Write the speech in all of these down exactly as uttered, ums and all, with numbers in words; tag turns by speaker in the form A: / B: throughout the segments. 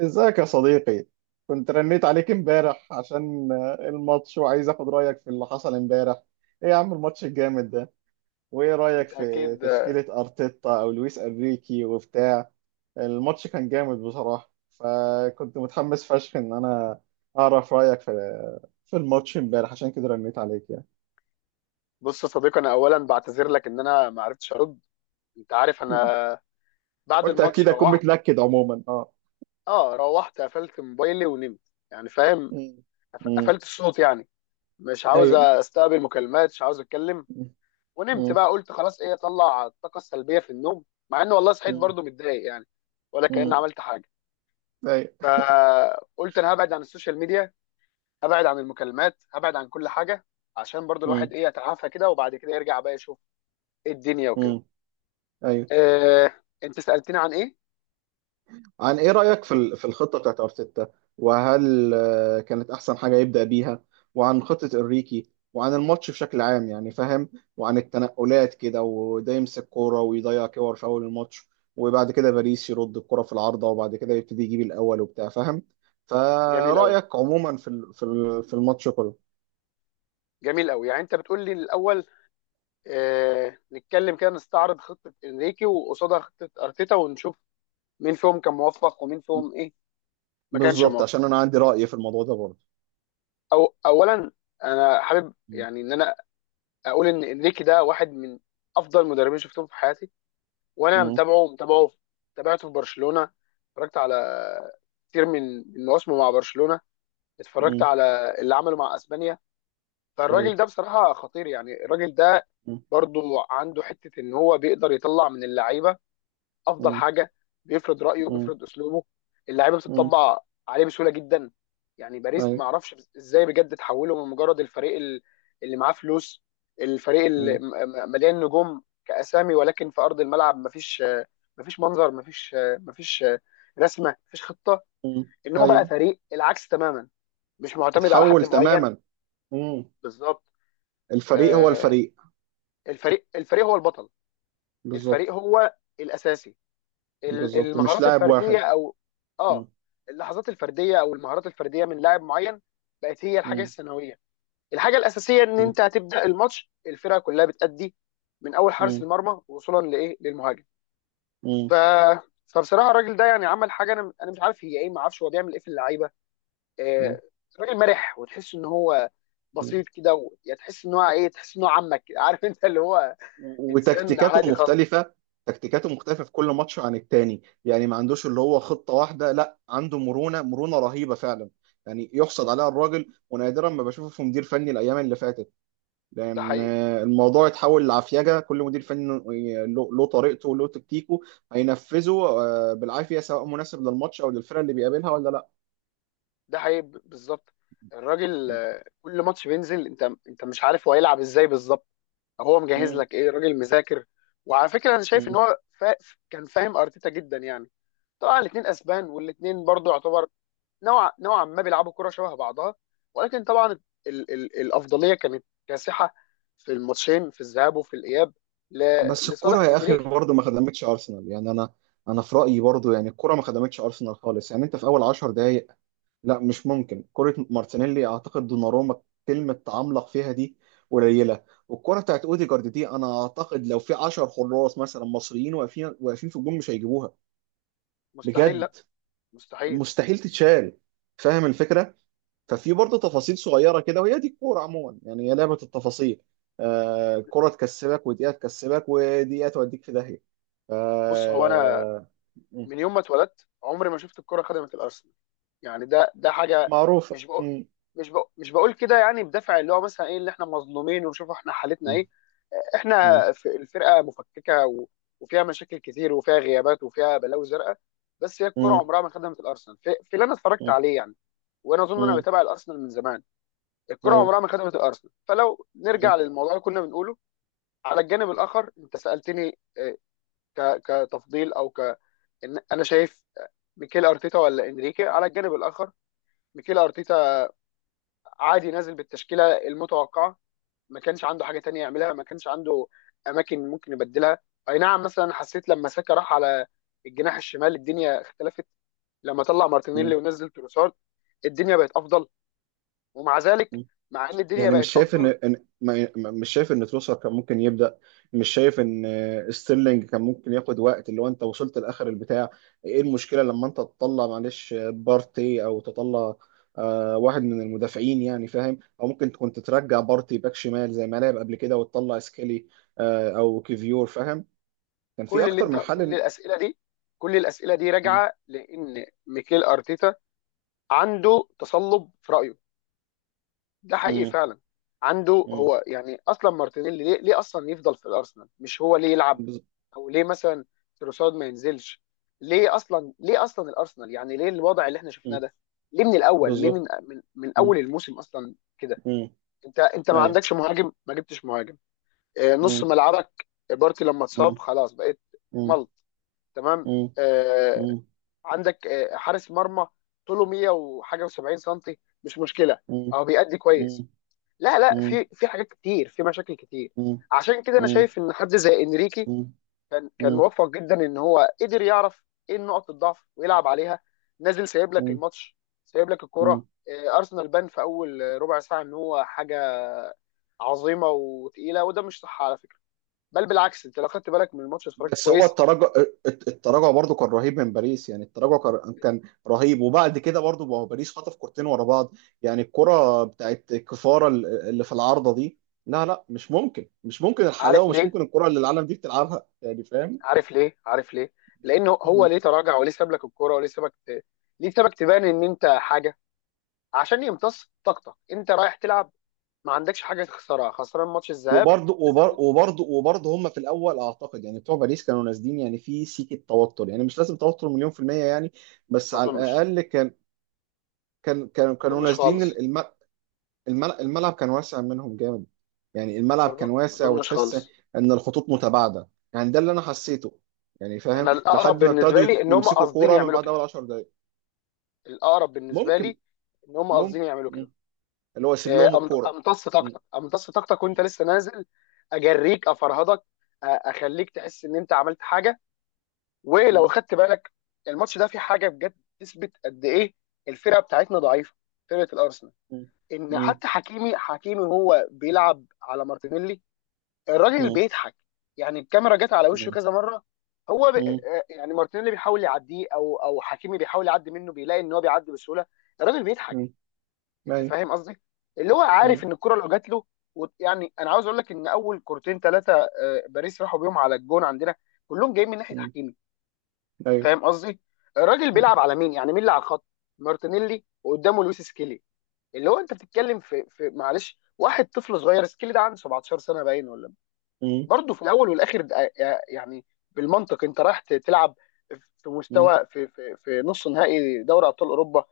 A: ازيك يا صديقي؟ كنت رنيت عليك امبارح عشان آه، الماتش، وعايز اخد رايك في اللي حصل امبارح. ايه يا عم الماتش الجامد ده؟ وايه رايك
B: انت
A: في
B: اكيد.
A: تشكيلة ارتيتا او لويس انريكي وبتاع؟ الماتش كان جامد بصراحة، فكنت متحمس فشخ ان انا اعرف رايك في في الماتش امبارح، عشان كده رنيت عليك يعني.
B: بص يا صديقي، انا اولا بعتذر لك ان انا ما عرفتش ارد. انت عارف
A: مم.
B: انا... بعد
A: قلت
B: الماتش
A: اكيد اكون
B: روحت...
A: متلكد عموما اه.
B: اه، روحت قفلت موبايلي ونمت، يعني فاهم.
A: مم.
B: قف-
A: مم.
B: قفلت الصوت، يعني مش عاوز
A: ايوه.
B: استقبل مكالمات، مش عاوز اتكلم.
A: مم.
B: ونمت
A: مم.
B: بقى، قلت خلاص ايه، اطلع الطاقه السلبيه في النوم، مع اني والله صحيت
A: مم.
B: برضو متضايق، يعني ولا كأني
A: مم.
B: عملت حاجه.
A: ايوه.
B: فقلت انا هبعد عن السوشيال ميديا، هبعد عن المكالمات، هبعد عن كل حاجه، عشان برضو الواحد
A: مم.
B: ايه، يتعافى كده وبعد كده يرجع بقى يشوف إيه الدنيا وكده.
A: مم. ايوه.
B: آه، انت سألتني عن ايه؟
A: عن ايه رأيك في ال- في الخطة بتاعت ارتيتا، وهل آه، كانت احسن حاجة يبدأ بيها؟ وعن خطة انريكي، وعن الماتش بشكل عام، يعني فاهم؟ وعن التنقلات كده، وده يمسك كورة ويضيع كور في اول الماتش، وبعد كده باريس يرد الكرة في العارضة، وبعد كده يبتدي يجيب الاول وبتاع فاهم؟
B: جميل قوي،
A: فرأيك عموما في ال- في ال- في الماتش كله؟
B: جميل قوي. يعني انت بتقول لي الاول آه، نتكلم كده، نستعرض خطة انريكي وقصادها خطة ارتيتا، ونشوف مين فيهم كان موفق ومين فيهم ايه ما كانش
A: بالظبط،
B: موفق.
A: عشان انا عندي رأي في الموضوع ده برضه.
B: او اولا، انا حابب
A: م-
B: يعني ان انا اقول ان انريكي ده واحد من افضل مدربين شفتهم في حياتي. وانا
A: م-
B: متابعه متابعه، تابعته في برشلونة، اتفرجت على كتير من من مواسمه مع برشلونة، اتفرجت
A: م-
B: على اللي عمله مع اسبانيا. فالراجل
A: أيوه.
B: ده بصراحة خطير، يعني الراجل ده
A: م-
B: برضو عنده حته ان هو بيقدر يطلع من اللعيبه افضل
A: م-
B: حاجه، بيفرض رايه
A: م-
B: وبيفرض اسلوبه، اللعيبه
A: م-
B: بتطبع عليه بسهوله جدا. يعني باريس ما
A: أيوه.
B: اعرفش ازاي بجد تحوله من مجرد الفريق ال- اللي معاه فلوس، الفريق
A: م-
B: اللي م- م- مليان نجوم كاسامي، ولكن في ارض الملعب مفيش، مفيش منظر، مفيش مفيش رسمه، مفيش خطه. ان هو بقى
A: أيوه.
B: فريق العكس تماما، مش معتمد على حد
A: اتحول
B: معين.
A: تماما. مم.
B: بالظبط.
A: الفريق هو
B: آه،
A: الفريق.
B: الفريق، الفريق هو البطل.
A: بالظبط.
B: الفريق هو الاساسي. ال-
A: بالظبط، مش
B: المهارات
A: لاعب
B: الفرديه
A: واحد.
B: او اه،
A: مم.
B: اللحظات الفرديه او المهارات الفرديه من لاعب معين، بقت هي الحاجه
A: مم.
B: الثانويه. الحاجه الاساسيه ان
A: مم.
B: انت هتبدا الماتش الفرقه كلها بتأدي، من اول حارس المرمى وصولا لايه، للمهاجم. ف،
A: مم.
B: فبصراحه الراجل ده يعني عمل حاجه، انا انا مش عارف هي ايه، ما اعرفش هو بيعمل ايه في اللعيبه. آه،
A: مم.
B: راجل مرح، وتحس ان هو
A: مم.
B: بسيط كده و... يعني تحس ان هو ايه، تحس ان هو عمك، عارف انت اللي هو انسان عادي
A: وتكتيكاته
B: خالص.
A: مختلفة. تكتيكاته مختلفة في كل ماتش عن التاني، يعني ما عندوش اللي هو خطة واحدة، لا عنده مرونة مرونة رهيبة فعلا. يعني يحصد عليها الراجل، ونادرا ما بشوفه في مدير فني الأيام اللي فاتت،
B: ده
A: لان
B: حقيقي،
A: الموضوع اتحول لعفيجه. كل مدير فني له له طريقته وله تكتيكه، هينفذه آه، بالعافيه، سواء مناسب للماتش او للفرقه اللي بيقابلها ولا لا.
B: ده حقيقي، ب- بالظبط. الراجل آه، كل ماتش بينزل، انت انت مش عارف هو هيلعب ازاي بالظبط، هو مجهز
A: مم.
B: لك ايه، راجل مذاكر. وعلى فكره انا شايف ان
A: مم.
B: هو فا... كان فاهم ارتيتا جدا، يعني طبعا الاثنين اسبان والاثنين برضو يعتبر نوع، نوعا ما بيلعبوا كره شبه بعضها، ولكن طبعا ال... ال... الافضليه كانت كاسحه في الماتشين، في الذهاب وفي الاياب، ل...
A: بس
B: لصالح
A: الكره يا اخي
B: انريكي.
A: برضه ما خدمتش ارسنال يعني. انا انا في رايي برضه، يعني الكره ما خدمتش ارسنال خالص، يعني انت في اول 10 دقائق، لا مش ممكن، كره مارتينيلي اعتقد دوناروما كلمه تعملق فيها دي قليله، والكره بتاعت اوديجارد دي انا اعتقد لو في 10 حراس مثلا مصريين واقفين واقفين في الجون مش هيجيبوها
B: مستحيل،
A: بجد،
B: لا. مستحيل.
A: مستحيل تتشال، فاهم الفكره؟ ففي برضه تفاصيل صغيره كده، وهي دي الكوره عموما، يعني هي لعبه التفاصيل. آه الكوره تكسبك ودقيقه، تكسبك ودقيقه توديك في داهيه ف
B: بص هو انا
A: م-
B: من يوم ما اتولدت عمري ما شفت الكره خدمه الارسنال، يعني ده ده حاجه...
A: معروفه.
B: مش بقول
A: م-
B: مش بقول مش بقول كده يعني بدافع اللي هو مثلا ايه، اللي احنا مظلومين وشوفوا احنا حالتنا
A: م-
B: ايه.
A: م-
B: احنا في الفرقه مفككه و... وفيها مشاكل كتير وفيها غيابات وفيها بلاوي زرقاء، بس هي الكره
A: م-
B: عمرها ما خدمت الارسنال في, في اللي انا اتفرجت
A: م-
B: عليه يعني. وانا اظن انا
A: م-
B: بتابع الارسنال من زمان، الكره
A: ايوه،
B: عمرها ما خدمت الارسنال. فلو
A: ايوه.
B: نرجع للموضوع اللي كنا بنقوله، على الجانب الاخر انت سالتني آه، ك... كتفضيل او ك إن انا شايف آه، ميكيل ارتيتا ولا انريكي. على الجانب الاخر، ميكيل ارتيتا عادي نازل بالتشكيله المتوقعه، ما كانش عنده حاجه تانية يعملها، ما كانش عنده اماكن ممكن يبدلها. اي نعم، مثلا حسيت لما ساكا راح على الجناح الشمال الدنيا اختلفت، لما طلع مارتينيلي ونزل تروسارد الدنيا بقت افضل. ومع ذلك، مع ان الدنيا
A: يعني مش
B: بقت
A: شايف
B: افضل...
A: ان إن- ما- ما- مش شايف ان تروسر كان ممكن يبدا؟ مش شايف ان آه، ستيرلينج كان ممكن ياخد وقت اللي هو انت وصلت لاخر البتاع؟ ايه المشكله لما انت تطلع معلش آه، بارتي او تطلع آه، واحد من المدافعين يعني فاهم؟ او ممكن كنت ترجع بارتي باك شمال زي ما لعب قبل كده وتطلع سكيلي، آه، او كيفيور فاهم. كان في
B: كل اللي
A: اكتر
B: انت
A: من
B: كل
A: حل إن-
B: الاسئله دي، كل الاسئله دي
A: م-
B: راجعه لان ميكيل ارتيتا عنده تصلب في رايه، ده حقيقي
A: م-
B: فعلا. عنده
A: م-
B: هو يعني اصلا مارتينيلي ليه, ليه اصلا يفضل في الارسنال؟ مش هو ليه يلعب؟
A: بز-
B: او ليه مثلا تروسارد ما ينزلش؟ ليه اصلا، ليه اصلا الارسنال يعني ليه الوضع اللي احنا شفناه
A: م-
B: ده؟ ليه من الاول؟ ليه
A: بالظبط.
B: من من, من
A: م-
B: اول الموسم اصلا كده؟
A: م-
B: انت انت ما
A: ايوه.
B: عندكش مهاجم، ما جبتش مهاجم. آه، نص
A: م-
B: ملعبك بارتي لما
A: م-
B: اتصاب خلاص بقيت
A: م-
B: ملط. تمام.
A: م-
B: آه، عندك آه، حارس مرمى طوله مية وحاجه و70 سم، مش مشكله،
A: م-
B: اهو بيأدي كويس.
A: مم.
B: لا لا،
A: مم.
B: في في حاجات كتير، في مشاكل كتير.
A: مم.
B: عشان كده انا
A: مم.
B: شايف ان حد زي انريكي
A: مم.
B: كان كان
A: مم.
B: موفق جدا، ان هو قدر يعرف ايه نقط الضعف ويلعب عليها. نازل سايب لك
A: مم.
B: الماتش، سايب لك
A: مم.
B: الكرة. آه، ارسنال بان في اول ربع ساعة ان هو حاجة عظيمة وتقيلة، وده مش صح على فكرة، بل بالعكس. انت لو خدت بالك من الماتش، اتفرجت
A: بس هو
B: كويس،
A: التراجع، الت- التراجع برضو كان رهيب من باريس، يعني التراجع كان كان رهيب. وبعد كده برضو، ما هو باريس خطف كورتين ورا بعض، يعني الكرة بتاعت كفارة ال- اللي في العارضة دي، لا لا مش ممكن، مش ممكن
B: عارف
A: الحلاوة، مش
B: ليه؟
A: ممكن الكرة اللي العالم دي بتلعبها يعني فاهم.
B: عارف ليه؟ عارف ليه؟ لانه هو
A: مم.
B: ليه تراجع وليه ساب لك الكرة وليه سابك ت- ليه سابك تبان ان انت حاجة؟ عشان يمتص طاقتك. انت رايح تلعب، ما عندكش حاجه تخسرها، خسران ماتش الذهاب،
A: وبرضو
B: لازم
A: وبر-
B: تج...
A: وبرضو وبرضو هم في الاول اعتقد يعني بتوع باريس كانوا نازلين، يعني في سيكة توتر، يعني مش لازم توتر مليون في المية يعني، بس
B: ما
A: على
B: اظنش
A: الاقل كان كان
B: ما
A: كانوا
B: اظنش
A: نازلين
B: خالص،
A: الم- الم- الملعب كان واسع منهم جامد. يعني الملعب
B: ما
A: كان
B: أظن- ما
A: واسع
B: اظنش
A: وتحس
B: خالص.
A: ان الخطوط متباعده، يعني ده اللي انا حسيته، يعني فاهم؟
B: انا الاقرب
A: لحد ما
B: بالنسبه
A: ابتدوا
B: لي
A: يت-
B: ان هم
A: يمسكوا
B: قاصدين
A: كوره من
B: يعملوا
A: بعد
B: كده،
A: اول 10 دقائق.
B: الاقرب بالنسبه
A: ممكن.
B: لي ان هم قاصدين
A: ممكن.
B: يعملوا كده.
A: مم. اللي هو يسيب
B: آه،
A: لهم
B: أم-
A: الكوره.
B: امتص
A: مم.
B: طاقتك، امتص طاقتك وانت لسه نازل، اجريك، افرهدك، أ- اخليك تحس ان انت عملت حاجه. ولو
A: مم.
B: خدت بالك، الماتش ده فيه حاجه بجد تثبت قد ايه الفرقه بتاعتنا ضعيفه، فرقه الارسنال،
A: مم.
B: ان
A: مم.
B: حتى حكيمي، حكيمي وهو بيلعب على مارتينيلي الراجل
A: مم.
B: بيضحك، يعني الكاميرا جت على وشه
A: مم.
B: كذا مره. هو ب...
A: مم.
B: آه، يعني مارتينيلي بيحاول يعديه، او او حكيمي بيحاول يعدي منه، بيلاقي ان هو بيعدي بسهوله، الراجل بيضحك.
A: مم.
B: انت
A: ايوه.
B: فاهم قصدي؟ اللي هو عارف
A: مم.
B: ان الكره لو جات له و... يعني انا عاوز اقول لك ان اول كورتين ثلاثه باريس راحوا بيهم على الجون عندنا، كلهم جايين من ناحيه
A: مم.
B: حكيمي،
A: ايوه.
B: فاهم قصدي. الراجل
A: مم.
B: بيلعب على مين، يعني مين اللي على الخط؟ مارتينيلي، وقدامه لويس سكيلي، اللي هو انت بتتكلم في, في معلش واحد طفل صغير، سكيلي ده عنده 17 سنه باين ولا.
A: مم.
B: برضه في الاول والاخر ده- يعني بالمنطق انت رايح ت- تلعب في مستوى، في في في نص نهائي دوري ابطال اوروبا،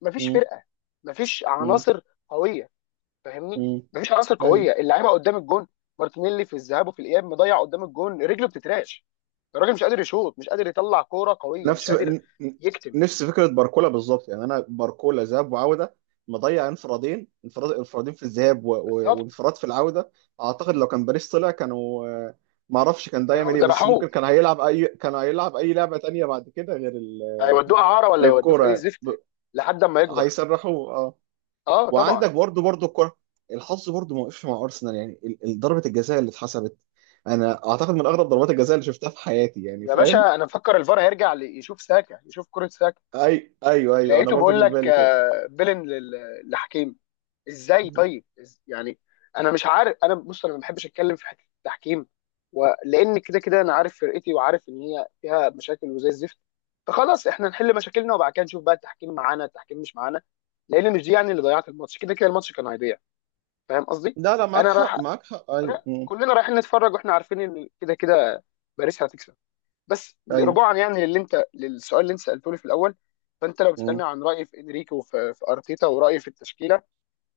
B: مفيش
A: مم.
B: فرقه، مفيش
A: مم.
B: عناصر قويه، فاهمني؟
A: مم.
B: مفيش عناصر
A: ايوه.
B: قويه اللعيبه قدام الجون، مارتينيلي في الذهاب وفي الاياب مضيع قدام الجون، رجله بتتراش، الراجل مش قادر يشوط، مش قادر يطلع كوره قويه، مش
A: نفس
B: قادر
A: ن-
B: يكتم.
A: نفس فكره باركولا بالظبط، يعني انا باركولا ذهاب وعوده مضيع انفرادين، انفراد انفرادين في الذهاب و- و-
B: بالظبط،
A: وانفراد في العوده. اعتقد لو كان باريس طلع كانوا، آه، ما اعرفش كان ده يعمل
B: كانوا
A: ايه، بس ممكن
B: ذبحوه،
A: كان هيلعب اي، كان هيلعب اي لعبه تانية بعد كده غير ال...
B: هيودوه اعاره ولا
A: غير
B: يودوه في
A: الكوره
B: اي
A: يعني.
B: زفت
A: ب...
B: لحد اما يكبر.
A: هيسرحوا اه.
B: اه طبعا.
A: وعندك برضو برضو الكوره، الحظ برضو ما وقفش مع ارسنال، يعني ال- ال- ضربه الجزاء اللي اتحسبت، انا اعتقد من اغرب ضربات الجزاء اللي شفتها في حياتي، يعني
B: يا
A: فاهم.
B: باشا، انا مفكر الفار هيرجع، لي- يشوف ساكا يشوف كره ساكا،
A: اي ايوه، ايوه، انا
B: لقيته
A: برضو جه
B: بيقول
A: في
B: لك
A: بالي كده.
B: آه، بيلن لل- لحكيم. ازاي طيب؟ إز- يعني انا مش عارف. انا بص انا ما بحبش اتكلم في حته التحكيم، ولان كده كده انا عارف فرقتي وعارف ان هي فيها مشاكل وزي الزفت، فخلاص احنا نحل مشاكلنا وبعد كده نشوف بقى التحكيم معانا التحكيم مش معانا. لان مش دي يعني اللي ضيعت الماتش، كده كده الماتش كان هيضيع، فاهم قصدي؟
A: لا لا معاك
B: انا رايح،
A: حق، معاك حق، ايوه.
B: رايح-
A: مم.
B: كلنا رايحين نتفرج واحنا عارفين ان كده كده باريس هتكسب. بس
A: ايوه.
B: رجوعا يعني للي انت، للسؤال اللي انت سالته لي في الاول، فانت لو بتسالني
A: مم.
B: عن رايي في انريكي وفي، في ارتيتا ورايي في التشكيله،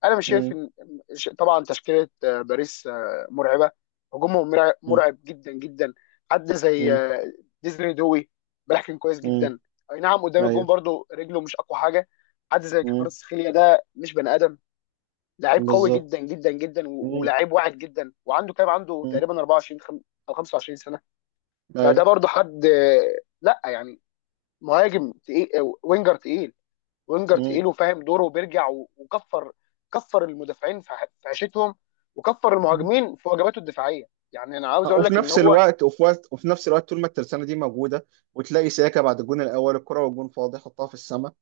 B: انا مش شايف
A: مم.
B: ان ش- طبعا تشكيله آه، باريس آه، مرعبه، هجومهم مرع-
A: مم.
B: مرعب جدا جدا. حد زي
A: مم.
B: آه، ديزني دوي بيحكم كويس
A: مم.
B: جدا، اي نعم قدام الجون
A: ايوه.
B: برضو رجله مش اقوى حاجه. حد زي
A: مم.
B: كفاراتسخيليا ده مش بني ادم، لعيب قوي
A: بالظبط.
B: جدا جدا جدا، و-
A: مم.
B: ولاعيب واعد جدا، وعنده كام، عنده
A: مم.
B: تقريبا اربعة وعشرين خم- او 25 سنه،
A: ايوه.
B: فده برضو حد آه، لا يعني مهاجم تقيل، آه، وينجر تقيل، وينجر
A: مم.
B: تقيل وفاهم دوره وبيرجع و- وكفر، كفر المدافعين في ح- في عيشتهم، وكفر
A: مم.
B: المهاجمين في واجباته الدفاعيه. يعني انا عاوز
A: آه،
B: اقول
A: وفي
B: لك ان
A: نفس
B: هو...
A: الوقت، وفي وقت وفي نفس الوقت طول ما الترسانه دي موجوده، وتلاقي سياكا بعد الجون الاول، الكره والجون فاضي، حطها في السماء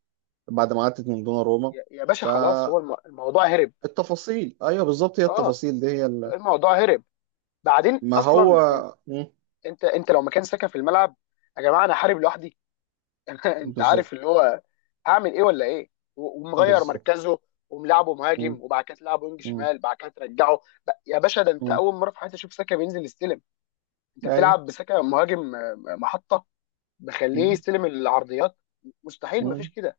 A: بعد ما عدت من دون روما.
B: يا يا باشا خلاص، هو الم- الموضوع هرب.
A: فالتفاصيل، ايوه بالظبط، هي
B: اه،
A: التفاصيل دي هي اللي،
B: الموضوع هرب. بعدين
A: ما هو.
B: اصلا إن-
A: مم.
B: انت انت لو مكان ساكا في الملعب يا جماعه، انا حارب لوحدي. انت
A: بالظبط.
B: عارف اللي هو هعمل ايه ولا ايه؟ و- ومغير
A: بالظبط.
B: مركزه، وملعبه
A: مم.
B: مهاجم، وبعد كده تلعبه وينج
A: مم.
B: شمال، بعد كده ترجعه. ب- يا باشا، ده انت
A: مم.
B: اول مره في حياتي اشوف ساكا بينزل يستلم، انت
A: ايوه.
B: بتلعب بسكه مهاجم، آه، محطه بخليه
A: مم.
B: يستلم العرضيات، مستحيل، مفيش
A: مم.
B: كده.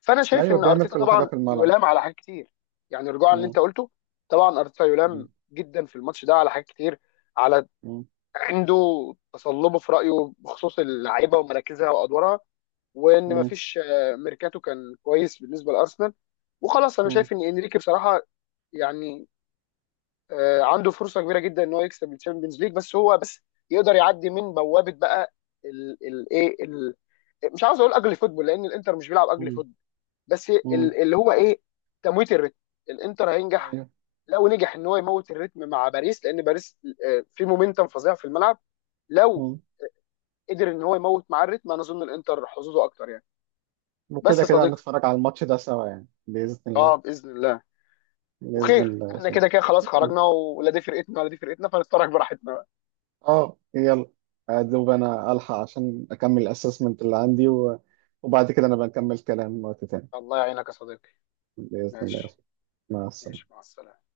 B: فانا شايف
A: ايوه.
B: ان
A: بيعمل
B: ارتيتا
A: كل حاجه
B: طبعا
A: في الملعب.
B: يلام على حاجات كتير. يعني رجوعا اللي
A: مم.
B: انت قلته، طبعا ارتيتا يلام
A: مم.
B: جدا في الماتش ده على حاجات كتير، على
A: مم.
B: عنده تصلبه في رايه بخصوص اللعيبه ومراكزها وادوارها، وان
A: مم.
B: مفيش آه، ميركاتو كان كويس بالنسبه لارسنال. وخلاص انا
A: مم.
B: شايف ان انريكي بصراحه يعني آه، عنده فرصه كبيره جدا ان هو يكسب الشامبيونز ليج، بس هو بس يقدر يعدي من بوابه بقى الايه، مش عاوز اقول اجلي فوتبول لان الانتر مش بيلعب اجلي
A: مم.
B: فوتبول، بس
A: مم.
B: ال- اللي هو ايه، تمويت الريتم. الانتر هينجح
A: ايوه.
B: لو نجح ان هو يموت الريتم مع باريس، لان باريس آه، في مومنتم فظيع في الملعب. لو
A: مم.
B: قدر ان هو يموت مع الريتم انا اظن الانتر حظوظه اكتر يعني. بس
A: وكده
B: يا
A: كده
B: صديقي،
A: هنتفرج على الماتش ده سوا، يعني باذن
B: اه
A: الله.
B: باذن الله.
A: باذن
B: وخير،
A: الله يا
B: احنا
A: صاحبي.
B: كده كده خلاص
A: اه.
B: خرجنا، ولا دي فرقتنا ولا دي فرقتنا، فنتفرج براحتنا بقى.
A: آه، يلا. ادوب انا الحق عشان اكمل الاسسمنت اللي عندي و... وبعد كده نبقى نكمل كلام وقت تاني.
B: الله يعينك يا صديقي.
A: باذن الله يا
B: ماشي.
A: صاحبي. مع السلامه.
B: ماشي مع السلامة.